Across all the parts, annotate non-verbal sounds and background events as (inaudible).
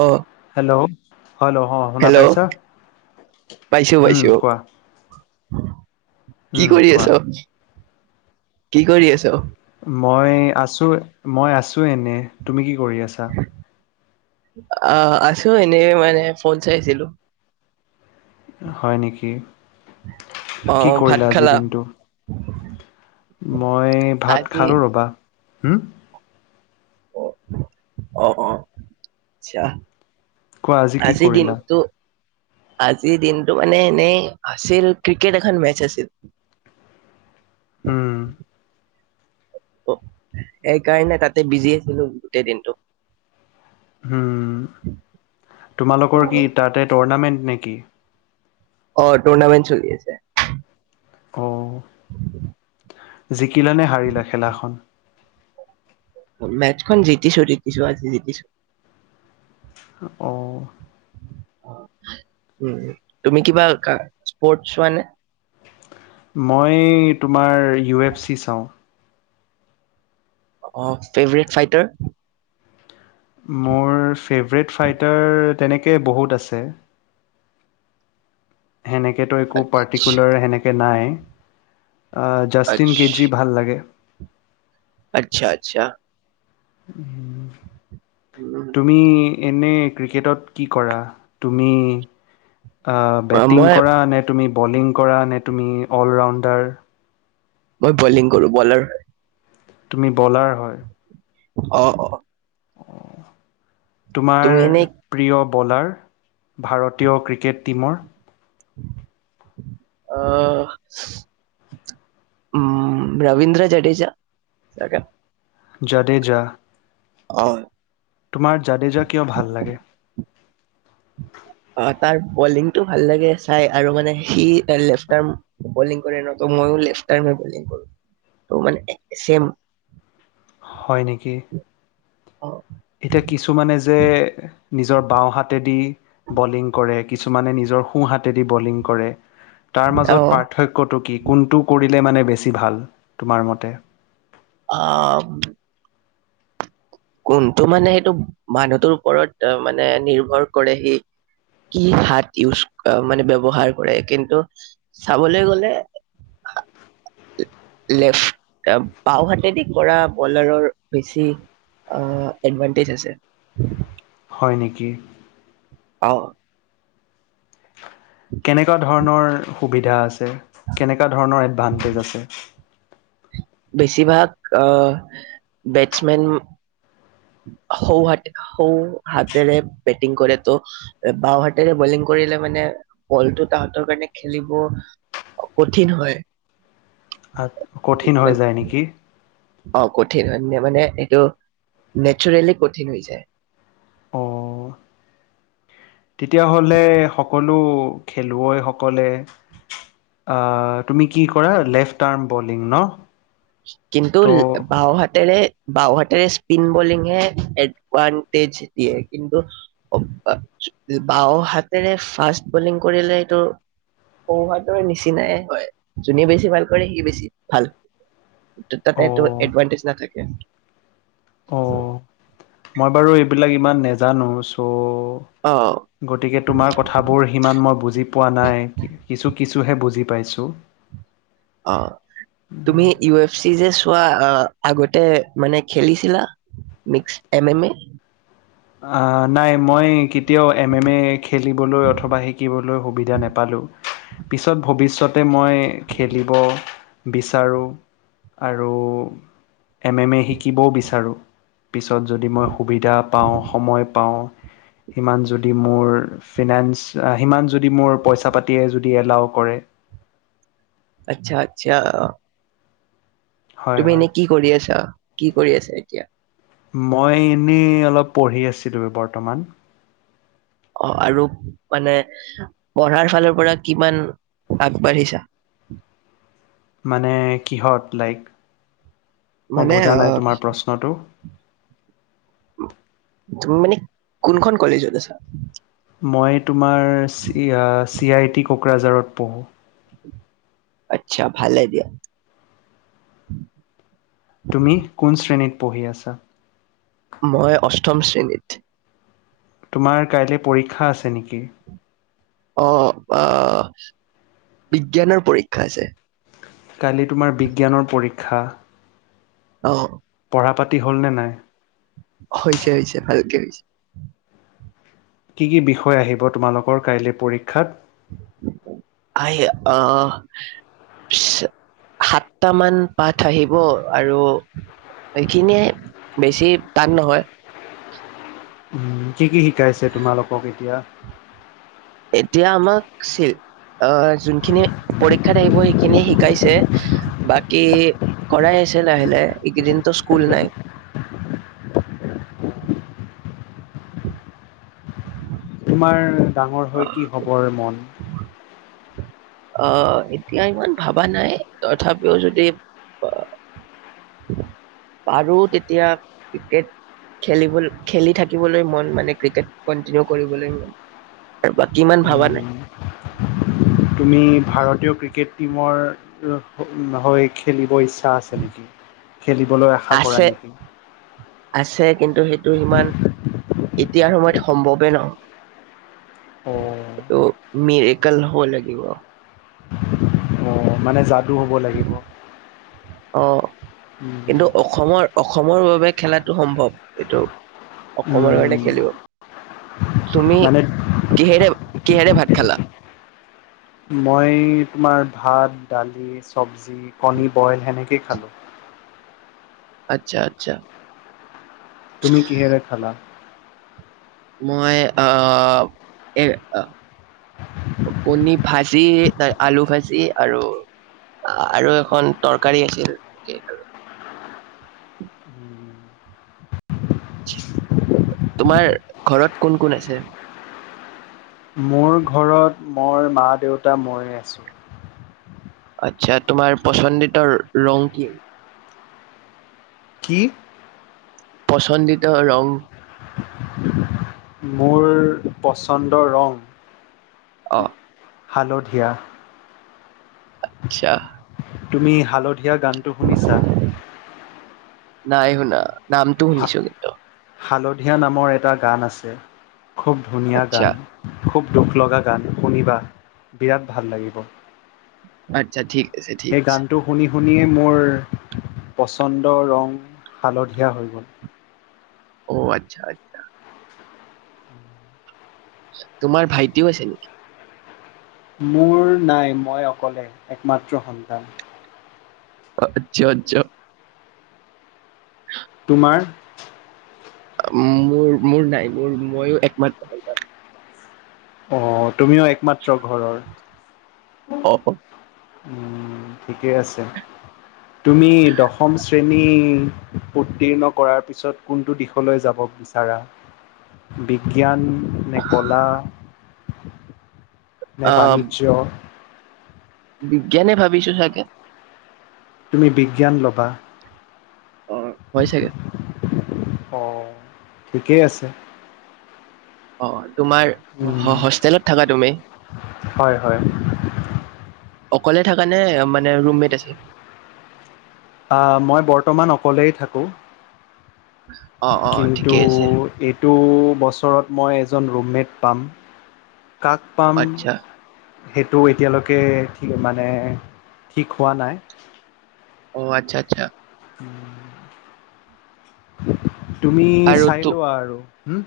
অ hello hello অ শুনা hello পাইছা পাইছো উম পাইছো কোৱা কি উম কৰি কোৱা আছ কি কৰি আছ মই আছো মই আছো এনে তুমি কি কৰি আছা অ আছো এনে মানে ফোন চাইছিলো হয় নেকি অ কি ভাত কৰিলা আজিৰ খালা দিনটো মই ভাত আজি খালো ৰ'বা হম অ অ অ আচ্ছা কোৱা কি আজি কৰিলা দিনতো আজিৰ দিনটো মানে এনেই আছিল ক্ৰিকেট এখন মেচ আছিল। উম। সেইকাৰণে তাতে বিজি আছিলো গোটেই দিনটো। উম তোমালোকৰ কি তাতে টুৰ্ণামেন্ট নেকি? অ টুৰ্নামেট চলি আছে। অ, জিকিলা নে হাৰিলা খেলাখন? মেচখন জিকিছো জিকিছো আজি জিকিছোঁ। অ, উ তুমি কিবা স্পৰ্ট হোৱা নে? মই তোমাৰ ইউ এফ চি চাওঁ। অ ফেভৰেট ফাইটাৰ মোৰ ফেভৰেট ফাইটাৰ তেনেকৈ বহুত আছে। সেনেকেতো একো আচ্ছা পাৰ্টিকুলাৰ সেনেকে নাই জাষ্টিন আচ্ছা কেজি ভাল লাগে আচ্ছা! আচ্ছা! উম। উম। তুমি এনেই ক্ৰিকেটত কি কৰা তুমি? অ আহ, বেটিং মই কৰা নে তুমি বলিং কৰা নে তুমি অল ৰাউণ্ডাৰ মই বলিং কৰো বলাৰ হয় তুমি বলাৰ হয় অ, অ, তোমাৰ তুমি এনেই প্ৰিয় বলাৰ ভাৰতীয় ক্ৰিকেট টীমৰ অ, উম ৰবীন্দ্ৰ জডেজা চাগে জডেজা অ, তোমাৰ যাদে যা কিয় ভাল লাগে? অ তাৰ বলিং টো ভাল লাগে চাই আৰু মানে সি লেফটাৰ কৰে নত মই লেফটাৰে টাৰ্মে বলিং ত মানে একে চেম হয় নেকি? অ এতিয়া কিছুমানে যে নিজৰ বাওঁ হাতেদি বলিং কৰে। কিছুমানে নিজৰ সোঁ হাতেদি বলিং কৰে। তাৰ অ মাজত পাৰ্থক্য পাৰ্থক্যটো কি কোনটো কৰিলে মানে বেছি ভাল তোমাৰ মতে অ, কোনটো মানে সেইটো মানুহটোৰ ওপৰত মানে নিৰ্ভৰ কৰে। সি কি হাত ইউজ মানে ব্যৱহাৰ কৰে। কিন্তু চাবলে গলে লেফট বাও হাতেদি কৰা বলাৰৰ বেছি এডভণ্টেজ আছে। হয় নেকি। অ, কেনেকুৱা ধৰণৰ সুবিধা আছে। কেনেকুৱা ধৰণৰ এডভানটেজ আছে। বেছিভাগ আহ বেটছমেন সৌ হাত সৌ হাতেৰে বেটিং কৰে ত' বাওঁ হাতেৰে বলিং কৰিলে মানে বলটো তাহতৰ কাৰণে খেলিব কঠিন হয়। কঠিন হৈ মানে যায় নেকি? অ', কঠিন হয়, মানে এইটো নেচাৰেলি কঠিন হৈ যায়। অ' তেতিয়াহ'লে সকলো খেলুৱৈসকলে অ', তুমি কি কৰা লেফ্ট আৰ্ম বলিং ন'? কিন্তু ত' বাওঁ হাতেৰে বাওঁ হাতেৰে স্পিন বলিং হে এডভানটেজ দিয়ে। কিন্তু বাও হাতেৰে ফাষ্ট বলিং কৰিলে এইটো সোঁ হাতৰ নিচিনাই হয়। যোনে বেছি ভাল কৰে সি বেছি ভাল। তাতেটো অ' এডভানটেজ নাথাকে। অ', মই বাৰু এইবিলাক ইমান নেজানো। চ' অ গতিকে তোমাৰ কথা বোৰ সিমান মই বুজি পোৱা নাই। কিছু কিছুহে বুজি পাইছো। অ'। তুমি ইউ এফ চি যে চোৱা। আগতে মানে খেলিছিলা? Mix M M A. অ', নাই মই কেতিয়াও এম এম এ খেলিবলৈ অথবা শিকিবলৈ সুবিধা নাপালোঁ। পিছত ভৱিষ্যত তে মই খেলিব বিচাৰোঁ আৰু এম এম এ শিকিবও বিচাৰোঁ। পিছত যদি মই সুবিধা পাওঁ, সময় পাওঁ সিমান যদি মোৰ ফিনেন্স সিমান যদি মোৰ পইচা পাতিয়ে যদি এলাও কৰে। আচ্ছা আচ্ছা। হয় তুমি হয়। এনেই কি কৰি আছা, কি কৰি আছা এতিয়া? মই এনেই অলপ পঢ়ি আছিলো বৰ্তমান। অ', আৰু মানে পঢ়াৰ ফালৰ পৰা কিমান আগবাঢ়িছা? মানে কিহত? লাইক, মই মানে বুজা অ নাই তোমাৰ প্ৰশ্নটো। তুমি মানে কোনখন কলেজত আছা? মই তোমাৰ চ চি আই টি কোকৰাঝাৰত পঢ়োঁ। আচ্ছা ভালে দিয়া। তুমি কোন শ্ৰেণীত পঢ়ি আছা? মই অষ্টম শ্ৰেণীত। তোমাৰ কাইলৈ পৰীক্ষা আছে নেকি? আহ, বিজ্ঞানৰ পৰীক্ষা আছে। কালি তোমাৰ বিজ্ঞানৰ পৰীক্ষা। অ'। পঢ়া-পাতি হ'লনে নাই? হৈছে হৈছে ভালকে হৈছে। কি কি বিষয় আহিব, তোমালোকৰ কাইলৈ পৰীক্ষাত? আহ, অ' সাতটা মান পাঠ আহিব, আৰু এইখিনিয়ে, বেছি টান নহয়। কি, কি শিকাইছে তোমালোকক এতিয়া। এতিয়া আমাক অ', যোনখিনি পৰীক্ষাত আহিব সেইখিনি শিকাইছে। বাকী কৰাই আছে লাহে, লাহে এইকেইদিনটো স্কুল নাই। তোমাৰ ডাঙৰ অ হৈ কি হ'বৰ মন? আহ, এতিয়া ইমান ভবা নাই, তথাপিও যদি (unintelligible) পাৰো তেতিয়া, ক্ৰিকেট খেলিব খেলি থাকিবলৈ মন মানে ক্ৰিকেট, কন্টিনিউ কৰিবলৈ মন। আৰু বাকী ইমান ভবা নাই। উম, (inaudible) তুমি ভাৰতীয় ক্ৰিকেট টীমৰ, হৈ খেলিব ইচ্ছ ইচ্ছা আছে নেকি, খেলিবলৈ আশা কৰা আছে নেকি? আছে কিন্তু সেইটো সিমান, এতিয়াৰ সময়ত সম্ভৱেই নহয়। অ', অ' এইটো মেৰিকল হ'ব লাগিব। মানে যাদু হ'ব লাগিব। উম, কিন্তু অসমৰ, অসমৰ বাবে খেলাটো সম্ভৱ, এইটো অসমৰ কাৰণে উম, খেলিব, তুমি মানে কিহেৰে, কিহেৰে ভাত খালা? মই তোমাৰ ভাত, দালি চব্জি, কণী বইল সেনেকেই খালোঁ। আচ্ছা, আচ্ছা। তুমি কিহেৰে খালা? মই, আহ কণী ভাজি, আলু ভাজি আৰু, আৰু এখন তৰকাৰী আছিল। তোমাৰ ঘৰত কোন, কোন আছে? মোৰ ঘৰত মোৰ মা, দেউতা, মই আছোঁ। আচ্ছা, তোমাৰ পচন্দিতা ৰং কি? কি? পচন্দিতা ৰং? মোৰ, পচন্দৰ ৰং। অ হালধীয়া। আচ্ছা। তুমি হালধীয়া গানটো শুনিছা? নাই শুনা, নামটো শুনিছোঁ কিন্তু। হালধীয়া নামৰ এটা গান আছে, খুব ধুনীয়া গান। আচ্ছা খুব দুখ লগা গান শুনিবা, বিৰাট, ভাল লাগিব। আচ্ছা ঠিক। আছে ঠিক সেই আছে গানটো শুনি শুনিয়েই মোৰ, পচন্দ ৰং, হালধীয়া হৈ গ'ল। অ', আচ্ছা। তোমাৰ ভাইটিও আছে নেকি? মোৰ নাই, মই অকলে একমাত্ৰ সন্তান। আচ্ছা, আচ্ছা। উম। তোমাৰ? মোৰ, মোৰ নাই, মোৰ মইয়ো একমাত্ৰ। অ, তুমিও একমাত্ৰ ঘৰৰ। অ, অ। ঠিকে আছে। তুমি দশম শ্ৰেণী উত্তীৰ্ণ কৰাৰ পিছত, কোনটো দিশলৈ যাব বিচাৰা? বিজ্ঞান নে কলা নে আহ বাণিজ্য? বিজ্ঞানে ভাবিছো চাগে! তুমি বিজ্ঞান ল'বা। অ, হয় চাগে। অ, ঠিকেই আছে। অ, তোমাৰ উম হোষ্টেলত থাকা তুমি? হয় হয় অকলে থাকা নে, মানে ৰুম মেট আছে? মই বৰ্তমান অকলেই থাকোঁ। অ', অ', কিন্তু ঠিকেই আছে। টো, বছৰত মই এজন ৰুমমেট পাম। কাক পাম আচ্ছা, সেইটো এতিয়ালৈকে মানে ঠিক হোৱা নাই। অ, আচ্ছা, আচ্ছা। তুমি আৰু চাই তো লোৱা আৰু হম।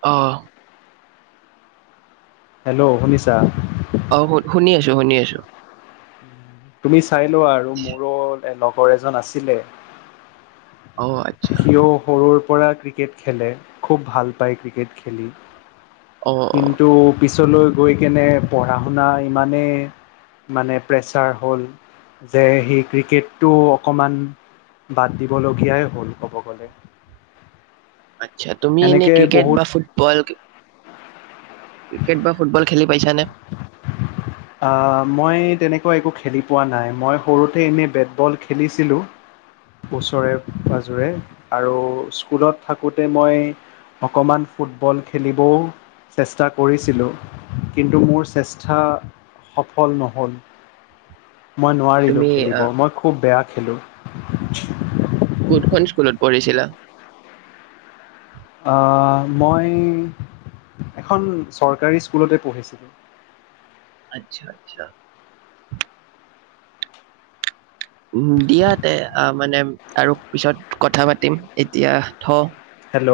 অ। হেল্ল'! শুনিছা? অ, শু শুনি আছো, শুনি আছো। তুমি চাই লোৱা আৰু, মোৰো লগৰ এজন আছিলে। অ, আতচ্ছা। সিও সৰুৰ পৰা ক্ৰিকেট খেলে, খুব ভাল পায় ক্ৰিকেট খেলি। অ। অ', কিন্তু, পিছলৈ গৈ কেনে পঢ়া শুনা ইমানে মানে প্ৰেচাৰ হ'ল যে সেই ক্ৰিকেটটো অকণমান বাদ দিবলগীয়াই হ'ল, ক'ব গ'লে। আতচ্ছা! তুমি এনেই সেনেকৈ ক্ৰিকেট বহুত বা ফুটবল ক্ৰিকেট বা ফুটবল খেলি পাইছা নে? অ। মই তেনেকুৱা একো খেলি পোৱা নাই, মই সৰুতে এনেই বেটবল খেলিছিলোঁ। ওচৰে পাজোৰে, আৰু স্কুলত থাকোঁতে মই অকণমান ফুটবল খেলিবও চেষ্টা কৰিছিলোঁ। কিন্তু মোৰ চেষ্টা সফল নহ'ল। মই নোৱাৰিলোঁ তুমি আ, খেলিব। মই খুব বেয়া খেলোঁ। কোনখন স্কুলত পঢ়িছিলা? মই এখন চৰকাৰী স্কুলতে পঢ়িছিলোঁ। আতচ্ছা, আতচ্ছা। উম, দিয়া তে আহ, মানে আৰু পিছত কথা পাতিম, এতিয়া থওঁ। হেল্ল'!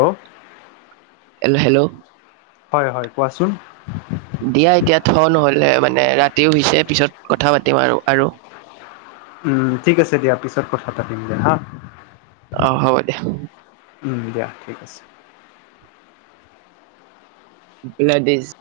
হেল্ল'! হেল্ল'! হয়, হয়, কোৱাচোন? দিয়া এতিয়া থওঁ নহ'লে, মানে ৰাতিও হৈছে, পিছত কথা পাতিম আৰু, আৰু। উম, ঠিক আছে দিয়া, পিছত কথা পাতিম দিয়া, হা। অ', হ'ব দিয়া। উম, দিয়া ঠিক আছে। (unintelligible)